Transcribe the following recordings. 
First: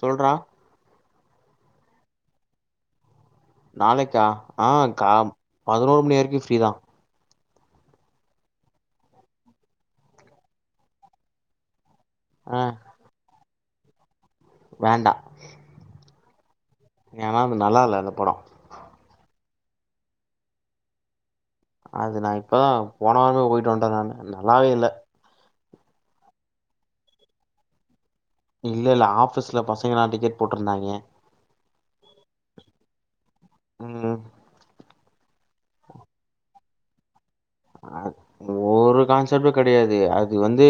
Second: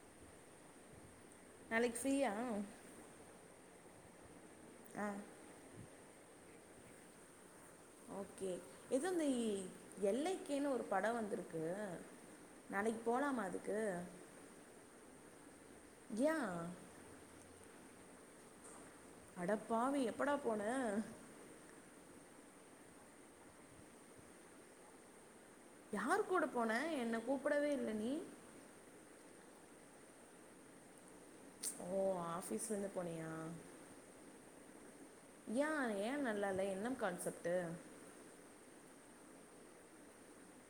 சொல்றா நாளைக்கி ஃப்ரீயா நாளைக்கா ஆஹ் ஆ காம் பதினோரு மணி வரைக்கும் ஃப்ரி ஃப்ரீ தா ஓகே எதோ இந்த எல் ஐ கே ன்னு ஒரு படோ வந்திருக்கு ஆ நாளைக்கு போலாமா அதுக் க்கு வேண்டா எயா யான அது நல்லா இல்ல அந்த படோ அடப்பவி எப்படா போன அது நான் இப்பதான் போன வாரமே போயிட்டு வந்ட்டேன் நானு நல்லாவே இல்ல யாரு கூட போன என்ன கூப்டவே இல்ல நீ இல்ல இல்ல ஆபீஸ்ல பசங்கலா டிக்கெட் போட்டிருந்தாங்க ஓ ஆபீஸ்ல இருந்து போனியா உம் ஏன் ஏன் நல்லா இல என்ன கான்செப்ட் அ ஒரு கான்செப்ட்டும் கிடையாது அது வந்து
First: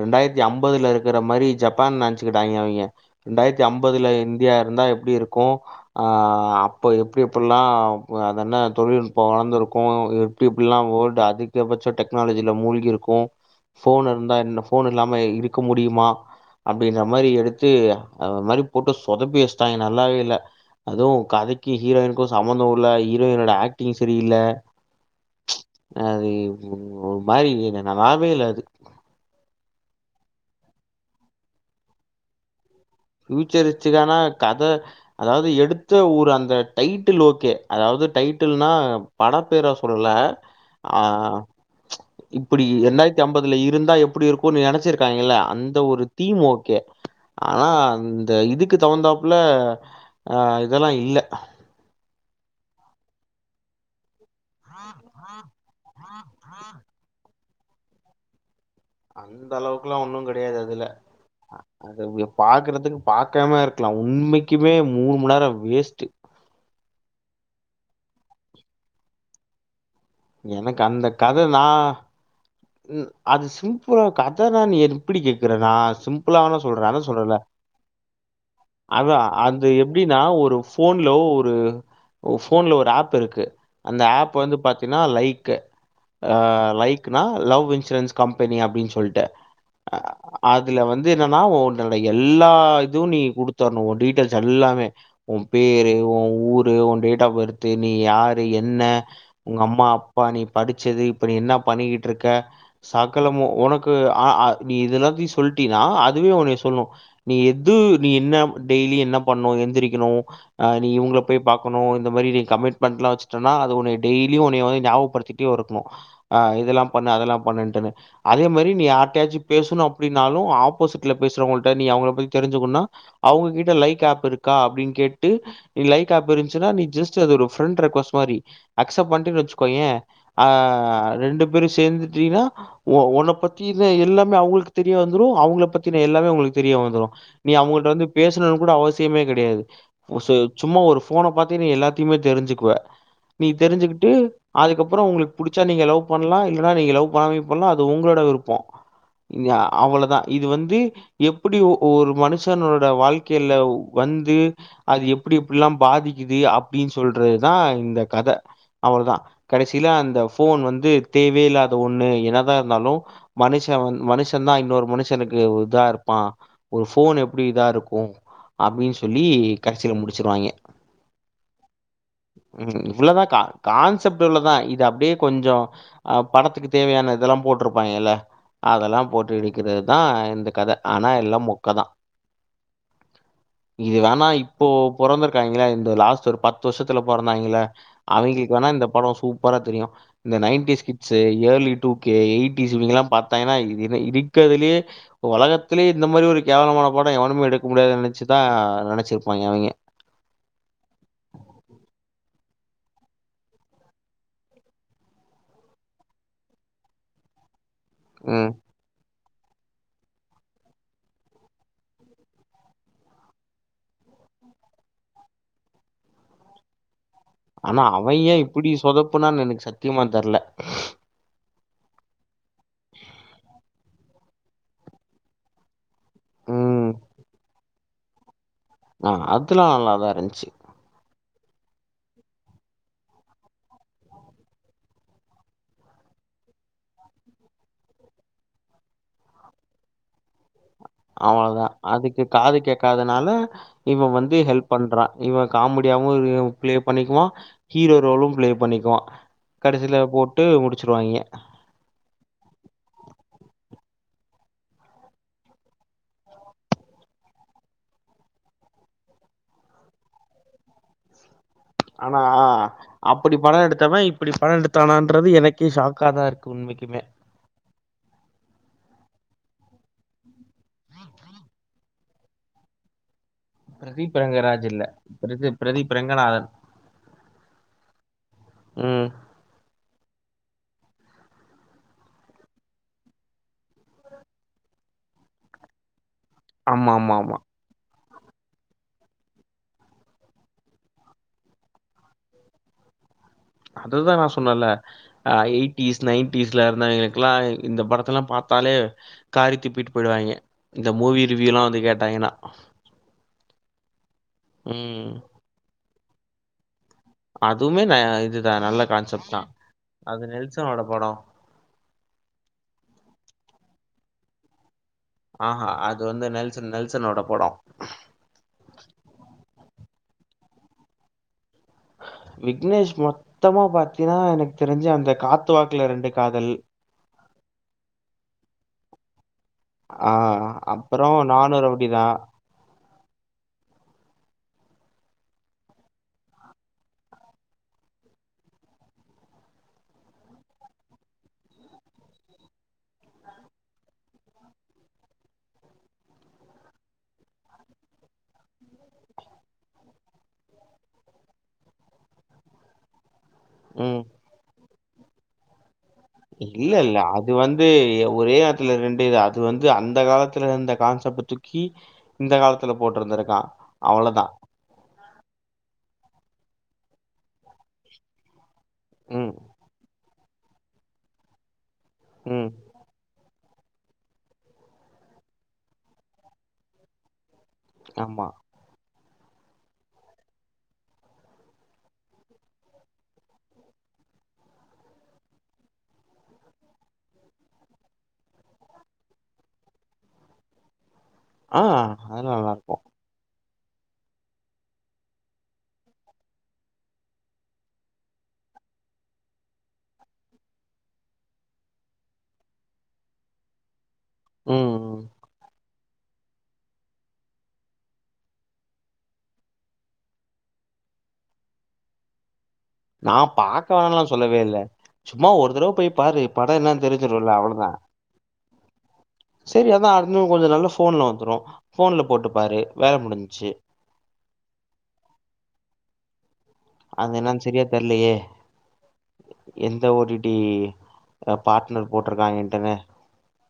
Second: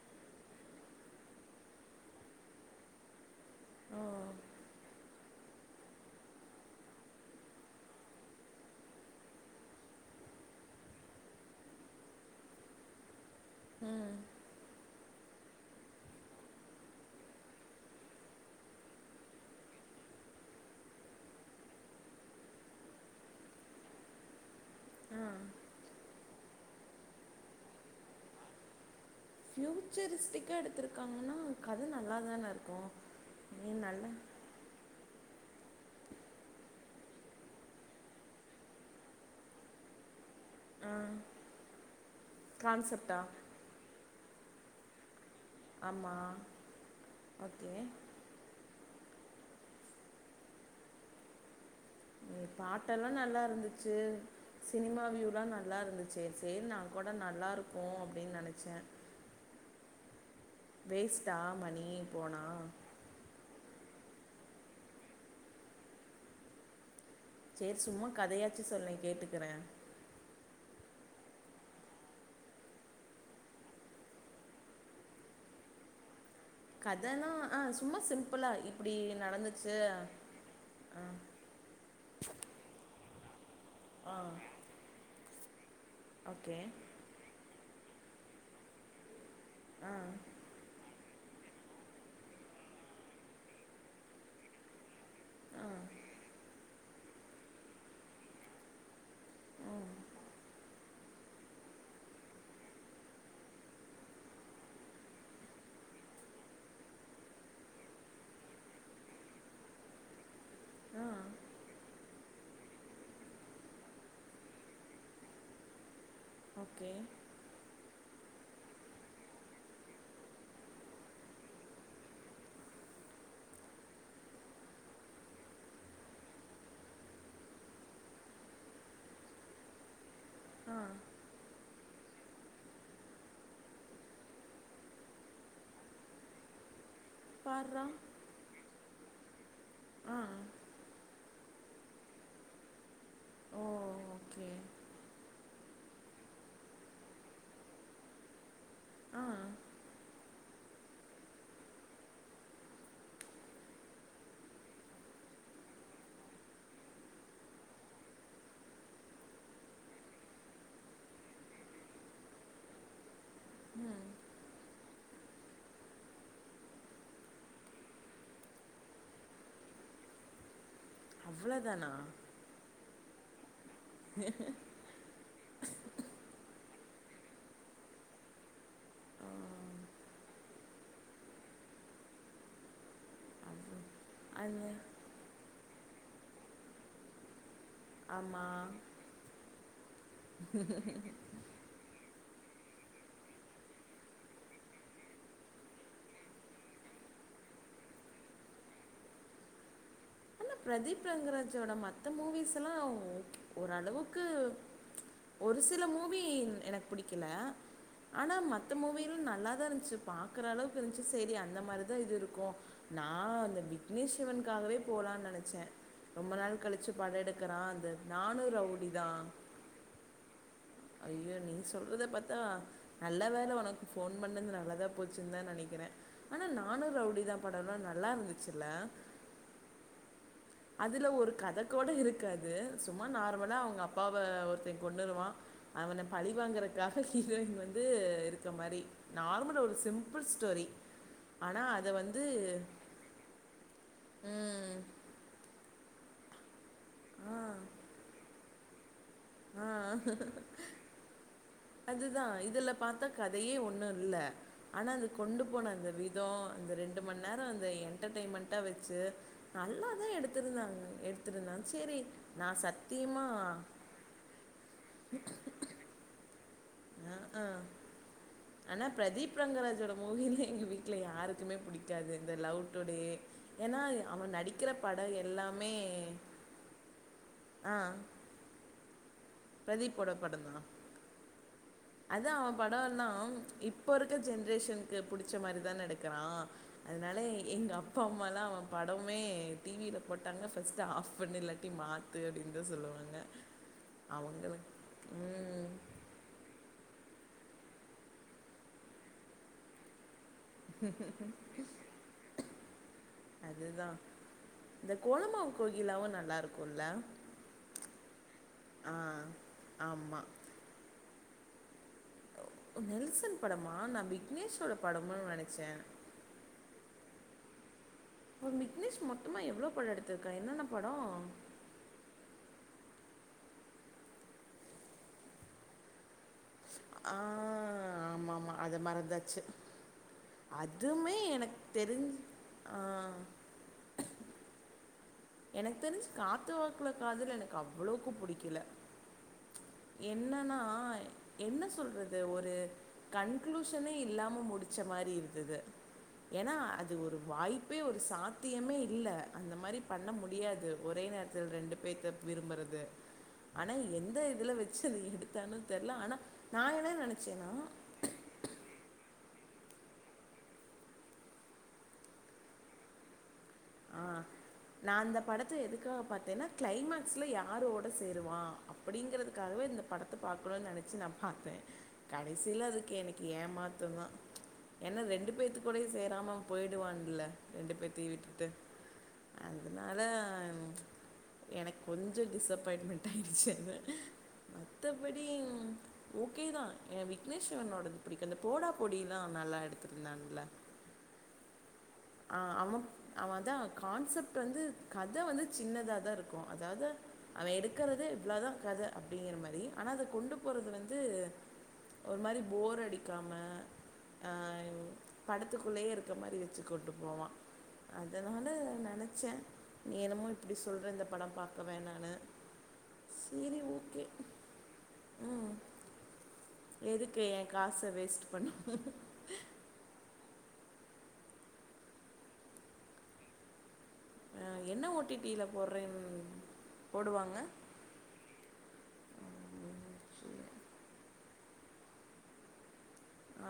ரண்டாயிரத்தி ஐம்பதுல இருக்கிற மாரி ஜப்பான் நினைச்சுக்கிட்டாங்க அவிங்க ரெண்டாயிரத்தி ஓ அம்பதுல இந்தியா இருந்தா எப்படி இருக் கு அப்ப எப்டி எப்புல்லாம் அதன தொழில்நுட்பம் வளர்ந்திருக்கும் எப்டி எப்புல்லாம் ஓல் அதிகபட்சம் டெக்னாலஜியில மூழ்கி இருக்கும் போன் ம் இருந்தா என்ன போனு இல்லாம இருக்க முடியுமா அப்படின்ற மாரி எடுத்து அது மாரி போட்டு சொதப்பி வசிட்டாங்க நல்லாவே இல்ல அதுவும் கதைக்கு ஹீரோயினுக்கு சம்பந்தம் இல்ல ஹீரோயினோட ஆக்டிங் சரி இல்ல ஆ அது ஒரு மாரி வே நல்லாவே இல்ல அது ஃபயூச்சர் ஸ்டிக்காக எடுத்துருக்காங்கன்னா கத நல்லா தானே இருக்கும் நீ நல்லா ஃபியூச்சர்ச்சுக்கானா கத அதாவது எடுத்த ஊர் அந்த டைட்டில் ஓகே அதாவது டைட்டில்னா பட பேரா சொல்ல ஆ ஆஹ் ப்ச் இப்படி கான்செப்டா இரண்டாயிரத்தி ஐம்பதுல இருந்தா எப்டி இருக் [unintelligible] நினச்சிருக்காங்கள அந்த ஒரு ஆமாம் தீம் ஓகே. ஆனா ஓகே இந்த இதுக்கு தகுந்தாப்புல அஹ் இதெல்லா இல்ல பாட்டெல்லா நல்லா இருந்துச்சு. சினிமா வியூலா நல்லா இருந்துச்சே சரி நான் கூட நல்லா இருக் போம் அப்டின்னு நினச்சேன். அந்த அளவுக்கெல்லாம் ஒன்னும் கிடை கிடயாது அதுல வேஸ்ட்டா மணி ஆ போனா பாக்குறதுக்கு பாக்காம இருக் லாம் உண்மைக்குமே மூணு மணி நேரம் வேஸ்ட். சரி சும்மா கதையாச்சு சொல்லேன் கேட்டுக்குறேன். எனக்கு அந்த கத நான் அது சிம்பிளா கதை நான் எப்படி கேட்கிற நான் சிம் பிளா வேணா சொல்றேன் அத கதைனா சொல்றல்ல ஆ சும்மா சிம்பிளாக இப்படி அத அது நடந்துச்சு எப்டினா ஒரு ஆ போன்ல ஒரு போன்ல ஒரு ஆப் பெருக்கு அந்த ஆ ஆப் வந்து பாத் லைக் அ ஓகே லைக் நா லவ் இன் இன்சூரன்ஸ் கம்பெனி அப்டின்னு சொல்ட்டு ஆ அ அதுல வந்து இது என்னன்னா உன்னோட எல்லா இதும் நீ குடுத்தரணு உன் டீட்டெயல்ஸ் எல்லாமே உன் ஆ பேரு உன் ஊரு உன் டேட் ஆஃப் பர்து நீ யாரு என்ன உங்க அம்மா ம் அப்பா நீ படிச்சது இப்ப நீ என்ன பண்ணிக்கிட்டு இருக்க சகலமும் உனக்கு அ ஆ நீ இது எல்லாத்தையும் சொல்ட்டினா அதுவே உனய சொல்லும் நீ எது நீ என்ன டெய்லியும் என்ன பண்ணும் எந்திரிக்கணு ஹ நீ ஆ இவங்கள போய் பா்கக்கணு இந்த மாதிரி நீ கமிட்மெண்ட் எல்லாம் வச்சுட்டன்னா அது உன்னைய டெய்லியும் உனய வந்து ஞாபகப்படுத்திட்டே இருக்கும் ஆஹ் ஓகே இதெல்லாம் பண்ணு அதெல்லாம் பண்ணன்ட்டுன்னு அதே மாரி நீ யார்ட்டையாச்சு பேசணு அப்டின்னாலு ஆப்போசிட்ல பேசுறவங்கள்ட்ட நீ அவங்கள பத்தி தெரிஞ்சுக்குன்னா அவுங்ககிட்ட லைக் ஆப் இருக்கா அப்டின் கேட்டு நீ லைக் ஆப் இருந்ச்சுன்னா நீ ஜஸ்ட்டு அத ஒரு ஃப்ரெண்ட் ரெக்வொஸ்ட் மாரி அக்செப்ட் பண்ட்டேன் வெச்சுக்கோயெ ஆ ரெண்டு பேரு சேந்துட்டீனா ஒ ஒன்ன பத்தின எல்லாமே அவுங்களுக் தெரிய வந்துரு அவுங்கள பத்தின எல்லாமே உங்களுக் தெரிய வந்துரு நீ பார்றா அவுங்கள்ட்ட வந்து பேசணுன் கூட அவ சியமே கடையாது ஆ [unintelligible] சும்மா ஒரு ஃபோன பாத்தே நீ எல்லாத்தைமே தெரிஞ்சிக்குவ நீ ஓ தெரிஞ்சிக்கிட்டு ஓகே அதுக்கப்பறோ உங்களுக் புடிச்சா நீங்க லவ் பண்லா இல்லனா நீங்க லவ் பண்ணாமேயு போலா அது உங்ளோட விருப்பொ ஆ அவ்வளதா இது வந்து எப்டி ஒ ஒரு மனுஷனோட வாழ்க்கைல வந்து அது எப்டி எப்டிலா பாதிக்கிது அப்டின் சொல்றதுதா இந்த கத அவ்ளோதா கடசீல அந்த ஃபோன் வந்து தேவயே இல்லாத ஒண்ணு என்னதா இருந்தாலு மனுஷ வந் ம் மனுஷந்தா இன்னொரு மனுஷனுக்கு இதா இருப்பா ஒரு ஃபோன் எப்டி இதா இருக்கு அப்டின் சொல்லி கடசீல முடிச்சிருவாய்ங்க அவ்ளோ தானா இவ்ளோதா கா கான்செப்ட் இவ்ளோதா இத அப்டியே கொஞ்சொ அ படத்துக்கு தேவையான இதெல்லா போட்ருப்பாய்ங்கல்ல அதெல்லா ஆ போட்டு இழுக்குறதுதா இந்த கத ஆனா எல்லா மொக்கதா அவ்வளோ இது வேணா இப்போ அது பொறந் காய்ங்கல்ல இந்த லாஸ்ட்டு ஒரு பத்து வர்ஷத்துல பொறந்தாய்ங்கல்ல ஆமா அவிங்களுக்கு வேணா இந்த படொ சூ ப்பரா தெரியு இந்த nineties kids early two K eighties இவிங்கெல்லா பாத்தாய்ங்கன்னா இது இ இது இருக்கறதுலயே ஒலகத்துலயே இந்த மாரி ஒரு கேவலமான படொ எவனுமே எடுக்க முடியாது நெனச்சுதா நெனச்சிருப்பாய்ங்க அவிய்ங்க அண்ணா பிரதீப் ரங்கராஜோட மத்த மூவிஸ்ல்லா ஓரளவுக்கு ஒரு சில மூவி எனக்கு பிடிக்கல ஆனா ம். மத்த மூவீ ந நல்ல இருன்ஞ்சு பாக்ற அளவுக்கு இருன்ஞ்சு சேரி அந்த மாரி தா இது இருக்கு நா அந்த விக்னேஷ் சிவன்க்காகவே போலா ரொம்ப நாள் கழிச்சி ஆனா அவ ஏ இப்டி தான் சொதப்புனான் எனக்கு சத்தியமா தெர்ல ஐயோ நீ சொல்றத பாத்தா நல்ல வேல உனக்கு ஃபோன் பண்ணது நல்லதா போச்சுன்தா நெனக்கிறே ஆனா ம். நானும் ரவுடி தா படம்லா நல்லா இருந்து ஆ அதுல்லா நல்லாதா இருந்ச்சு அதுல ஒரு கத கூட இருக்காது சும்மா நார்மலா அவுங்க அப்பாவ ஒருத்தெ கொன்னுருவா அவன பழி வாங்கறக்காக ஹீரோயின் வந்து இந்த மாரி நார்மல் ஒரு சிம்பிள் ஸ்டோரி ஆனா அவ்ளோதா அத வந்து அதுக்கு காது கேக்காதனால இவ வந்து ஹெல்ப் ம் பண்றா இவ காமெடியாவு ஈ ப்ளே பண்ணிக்குவா ஆ ஹீரோ ரோலும் ப்ளே பண்ணிக்குவா ஆ அது தா இதுல பாத்தா கதையே ஒன்னு இல்ல ஆனா அது கொண்டு போன அந்த விதோ அந்த ரெண்டு மண் நேரோ அந்த என்டர்டெய்ன்மெண்டா வெச்சு நல்லா தா எடுத்திருந்தாங்க எடுத் ஆனா அப்படி படோ எடுத்தவ இப்படி படோ எடுத் தானான்றது எனக்கே ஷாக்கா தா இருக் கு உண்மைக்குமே அ ஆ ஆனா ப்ரதீப் ரங்கராஜோட மூவி எங்க வீட்ல யாருக்குமே புடிக்காது இந்த லவ் டுடே ஏன்னா ப்ரதீப் அவன் ரங்கராஜ் நடிக்கிற இல்ல படம் ப்ரதி எல்லாமே ப்ரதீப் ரங்கநாதன் ஆஹ் ம் ப்ரதீப்போட படந்தா அதா அவ படோ எல்லா இப்ப இருக்க ஜென்ரேஷன்க்கு புடிச்ச மாரி தா எடுக் கறா ஆமா, ஆமா, அதுனால ஆமா. எங்கப் பா அம்மாலா அவ படமே டி வி ல போட்டாங்க ஃபஸ்ட்டு ஆஃப் பண்ணு இல்லாட்டி மாத்து அப்டின் தா சொல்லுவாங்க அது தா நா அவங்களும் சொன்னல்ல அ ம் எய்ட்டீஸ் நைன்டீஸ்லா இருந்தவ்ங்களுக் குலா இந்த படத்தல்லா பாத்தாலே காரி துப்பிட்டு போய்டுவாங்க இந்த மூவி ரிவியூல்லா வந்து கேட்டாங்கனா அது தா இந்த கோலமாவு கோகிலாவு நல்லாருக்குல்ல அதுவ்மே ந இது தா நல்ல கான்செப்ட் தா ஆமா அது நெல்சனோட படோ ஓ நெல்சன் படமா நா விக்னேஷோடப் ஆ ஆஹ் அது வந்து நெல்சன் நெல்சனோட படோ அவ விக்னேஷ் மொத்தமா எவ்ளோ படோ எடுத்திருக்கா என்னென்ன படோ விக்னேஷ் மொத்தமா பாத்தீன்னா எனக் தெரிஞ்சு அந்த காத்து வாக்குல ரெண்டு காதல் ஆ ஆமாமா அத மறந்தாச்சு ஆஹ் ஆ அப்பறோ அதுமே எனக்கு நானு ரௌடி தா தெரிஞ் ஆ எனக் தெரிஞ்சு காத்து வாக்குல காதல் எனக் அவ்வளோக்கு புடிக்கல என்னனா என்ன சொல்றது ஒரு கன்க்ளூஷனே இல்லாம முடிச்ச மாரி இருந்துது ஏனா அது ஒரு வாய்ப்பே ஒரு சாத்தியமே இல்ல அந்த மாரி பண்ண முடியாது ஒரே நேரத்துல் ரெண்டு பேத்த விரும்பறது ஆனா ம். எந்த இதுல வெச் சு அத எடுத்தான்னு தெர்ல. ஆனா இல்ல நான் என்ன இல்ல அது நெனச்சேன்னா, வந்து எ ஒரே நேரத்துல ரெண்டு இது அது வந்து அந்த காலத்துலருந்த கான்செப்ட்ட தூக்கி இந்த காலத்துல போட்ருந்திருக்கா ஆ அவ்வளோ தா நான் அந்த படத்த எதுக்காக பாத்தேனா க்ளைமேக்ஸ்ல யாரோட சேருவா ம், அப்டிங்கரத்காகவே இந்த படம் த பாக்கனுன் நெனச்சு நா பாத்தே ம். கடைசில அதுக் கேனகி ஏமாத்தந்தா ச்ச ஏன்னா ரெண்டு பேத்து கூட சேராம போயிடுவான்ல ரெண்டு பேத்தையு ஆமா. விட்டுட்டு அதா ச்ச எனக் கொஞ்சோ டிஸ்அபாயின்ட்மென்ட் ஆயிடுச்சு மத்தபடி ஓகேதா எ விக்னேஷ்சிவனோடது எனக்கந்த போடா போடிலா நல்லா எத்திருந்தாங்க ஆ அதெல்லாம் ஆ அம்மு நல்லாருக்கும். அவந்தா கான்செப்ட் வந்து கத வந்து சின்னதா தா இருக்கோ அதாது அவ எடுக்கறது இவ்ளோதா கத அப்டிங்கிற மாரி ஆனா அத கொண்டு போறது வந்து ஒரு மாரி போர் அடிக்காம ஆ ம். படத்துக்குள்ளேயே இரு கம் மாரி வெச்சு கொண்டு போவா அதனால நெனச்ச நீ என்னமோ இப்டி சொல்ற இந்த படம் பாக்க வேனான்னு நா பாக்க வேணான்லா சொல்லவே இல்ல சும்மா ம் ஒரு தடவ போய் பாரு பட என்னானு தெரிஞ்சிறோல அவ்ளோதா பண்ணி செரி அதா [unintelligible] கொஞ்ச நாள்ல ஃபோன்ல வந்துரோ ஃபோன்ல போட்டு பாரு வேல முடிஞ்சிச்சி ஆ என்ன ஓ டி டி ல போறேன் அதென்னான் செரியா தெர்லியே எந்த ஓ டி டி எ பாட்னர் போட்டிருக்கா இன்டர்னு ஆ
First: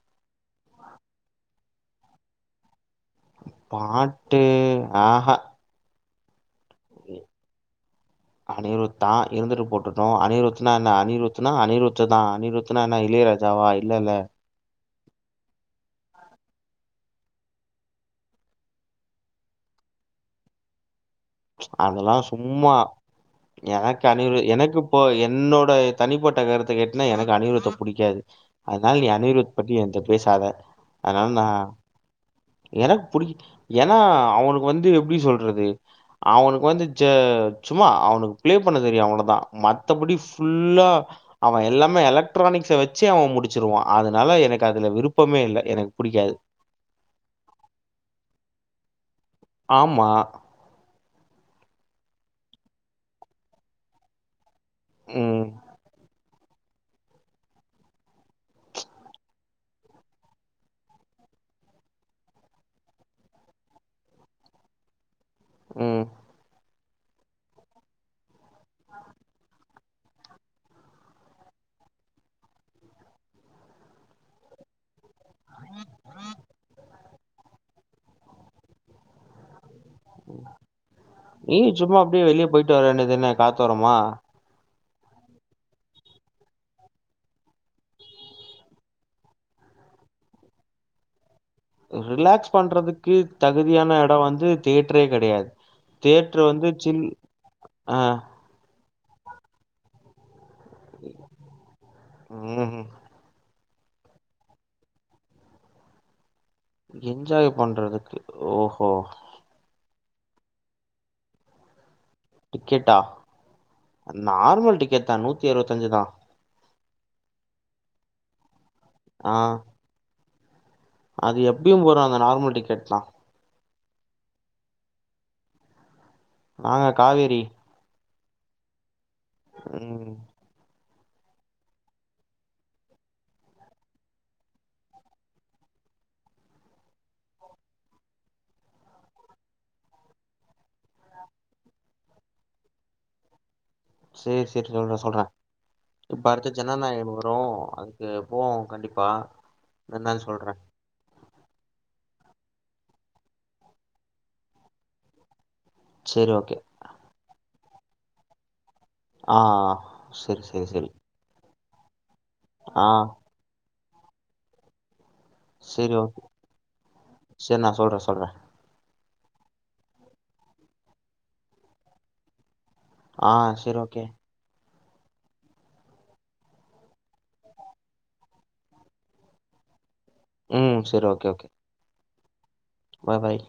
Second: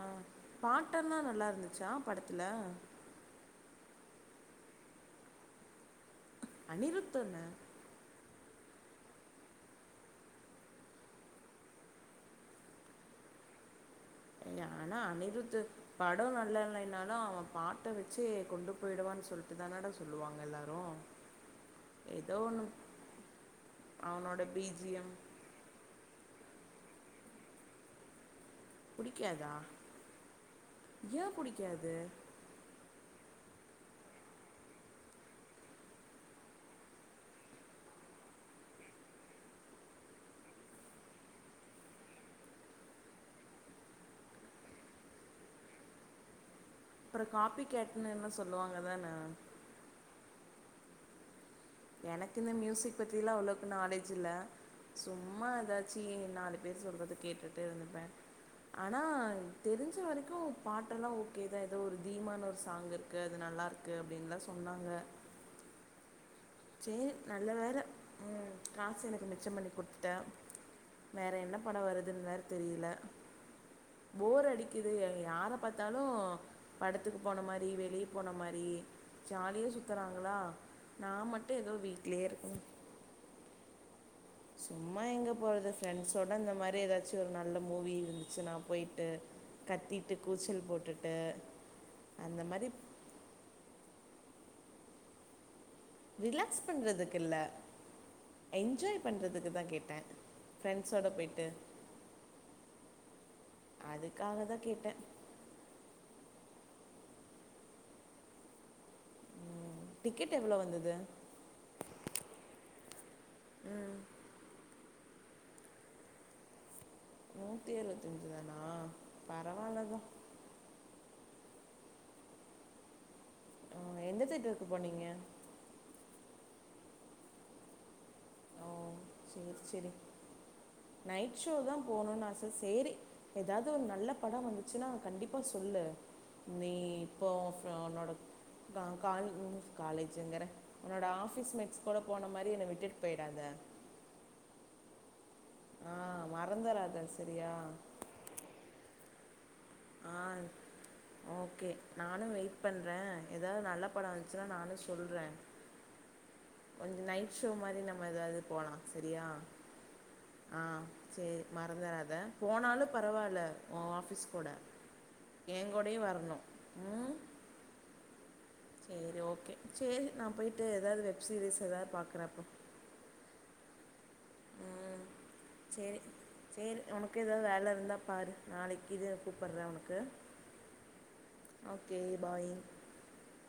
பாட்டெல்லா நல்லா இருந்துச்சா படத்துல பாட்டு ஆகா அனிருத்துதான அனிருத்தா இருந்துட்டு போட்டுட்டோ அனிருத்னா என்ன அனிருத்னா அனிருத்து தா அனிருத்னா என்ன இளையராஜாவா இல்லல்ல ஏன்னா அனிருத்து படோ நல்லா [unintelligible] இருந்தாலோ அவ பாட்ட வெச்சே கொண்டு போயிடுவான்னு சொல்ட்டு தானாட சொல்லுவாங்க எல்லாரோ ச்ச அதெல்லா சும்மா எனக்கு அனிரு அவனோட எனக்கு போ பிஜிஎம் என்னோட தனிப்பட் ட்ட கருத்த கேட்னா எனக்கு அனிருத்த புடிக்காது அதனால நீ புடிக்காதா அனிருத் பத்தி என்ட பேசாத அதனால ஏன் நா புடிக்காது எனக் புடிக்கு ஏன்னா அவனுக் வந்து எப்டி சொல்றது அவனுக்கு வந்து செ சும்மா அவனுக் பிளே பண்ண தெரியு அவுளதா மத்தபடி ஃபுல்லா அவ எல்லாமே எலக்ட்ரானிக்ஸ் வச்சு அவன் முடிச்சிருவா அதனால எனக் அதுல விருப்பமே இல்ல எனக்கு பிடிக்காது அப்பற காபி கேட்டுன்னு என்ன சொல்லுவாங்க தானே ஆமா எனக்கு இந்த மியூசிக் பத்திலா அவ்ளோக்கு நாலேஜ் இல்ல ம், சும்மா ஏதாச்சு ஏ நாளை பேர் சொல்றது கேட்டுட்டு இருந்துப்பேன் ஆனா தெரிஞ்ச வரைக்கு பாட்டெல்லா ஓகேதா ஏதோ ஒரு தீமானு ஒரு சாங்கு இருக்கு அது நல்லா இருக்கு அப்படின்னுல்லா சொன்னாங்க உம் சேரி நல்ல வேற உம் காசு எனக்கு மிச்சம் பண்ணி குடுத்துட்ட வேற என்ன படம் வருதுன்னு வேற தெரியல போர் அடிக்குது யார பாத்தாலு படத் பத்துக்கு போன மாதிரி வெளியே போன மாதிரி ஜாலிய சு றாங்களா நான் மட் ஏன் சும்மா அப்படியே வெளியே போயிட்டு வர வேண்டடிதான காத்தோரமா சும்மா எங்கே போகிறது ஃப்ரெண்ட்ஸோடு இந்த மாதிரி ஏதாச்சும் ஒரு நல்ல மூவி இருந்துச்சு நான் போயிட்டு கத்திட்டு கூச்சல் போட்டுட்டு அந்த ரிலாக்ஸ் மாரி பண்றதுக்கு தகுதியான இடம் வந்து தேட்ரே கடையாது ரிலாக்ஸ் பண்றதுக்கு இல்ல ஆ என்ஜாய் பண்றதுக்கு தான் கேட்டேன் ப்ரெண்ஸ்ஸோட போயிட்டு ம்ஹூம் அதுக்காக தான் கேட்டேன் என்ஜாய் பண்றதுக்கு ஓஹோ டிக்கெட் எவ்வளோ வந்தது டிக்கெட்டா ம் நார்மல் டிக்க டிக்கேட் நூத்தி அரவத்தஞ்சு தான் நூத்தி இபத்த அஞ்சு தானா ஆஹ் பரவாயில்ல தான் அது எப்படியும் போற அந்த நார்மல் டிக்கெட்லாம் எந்த தேட்டர்க்கு போனீங்க நாங்க காவேரி சேரி சேரி ம் நைட் ஷோ தான் போணும்னு ஆசை செரி ஏதாது ஒரு நல்ல படம் வந்துச்சுன்னா கண்டிப்பா சொல்லு நீ இப்போ உன்னோட கால் காலேஜ்ங்கற உன்னோட ஆஃபிஸ் மேட்ஸ் கூட போன மாதிரி என்னை விட்டுட்டு போயிடாத செரி செரி சொல்றன் சொல்றன் ஆ இப்ப அடுத்து மறந்துடாத ஜனநாயகன் வரும் சரியா அதுக்கு போவோம் கண்டிப்பா ப்ப நான் ஆ சொல்றேன் ஓகே நானும் வெயிட் பண்றேன் ஏதாவது நல்ல படம் வந்துச்சுன்னா நானும் சொல்றேன் செரி ஓகே கொஞ்சம் நைட் ஷோ மாதிரி நம்ம ஏதாவது போலாம் ஆஹ் சரி சரி சரி மறந்துராத போனாலும் பரவாயில்ல ஆஃபீஸ் கூட என் சரி கூடயும் ஓகே வரணும் சரி நான் சொல்றே சொல்றே செரி ஓகே செரி நான் போயிட்டு ஏதாது வெப் சீரிஸ் ஏதாது பாக்குறேன் அப்ப ஆஹ் சரி ஓகே செரி செரி உனக்கு ஏதாது வேல இருந்தா பாரு நாளைக்கு இது கூப்பிடு்றேன் உனக்கு உம் சரி ஓகே ஓகே பாய் பாய் பாய்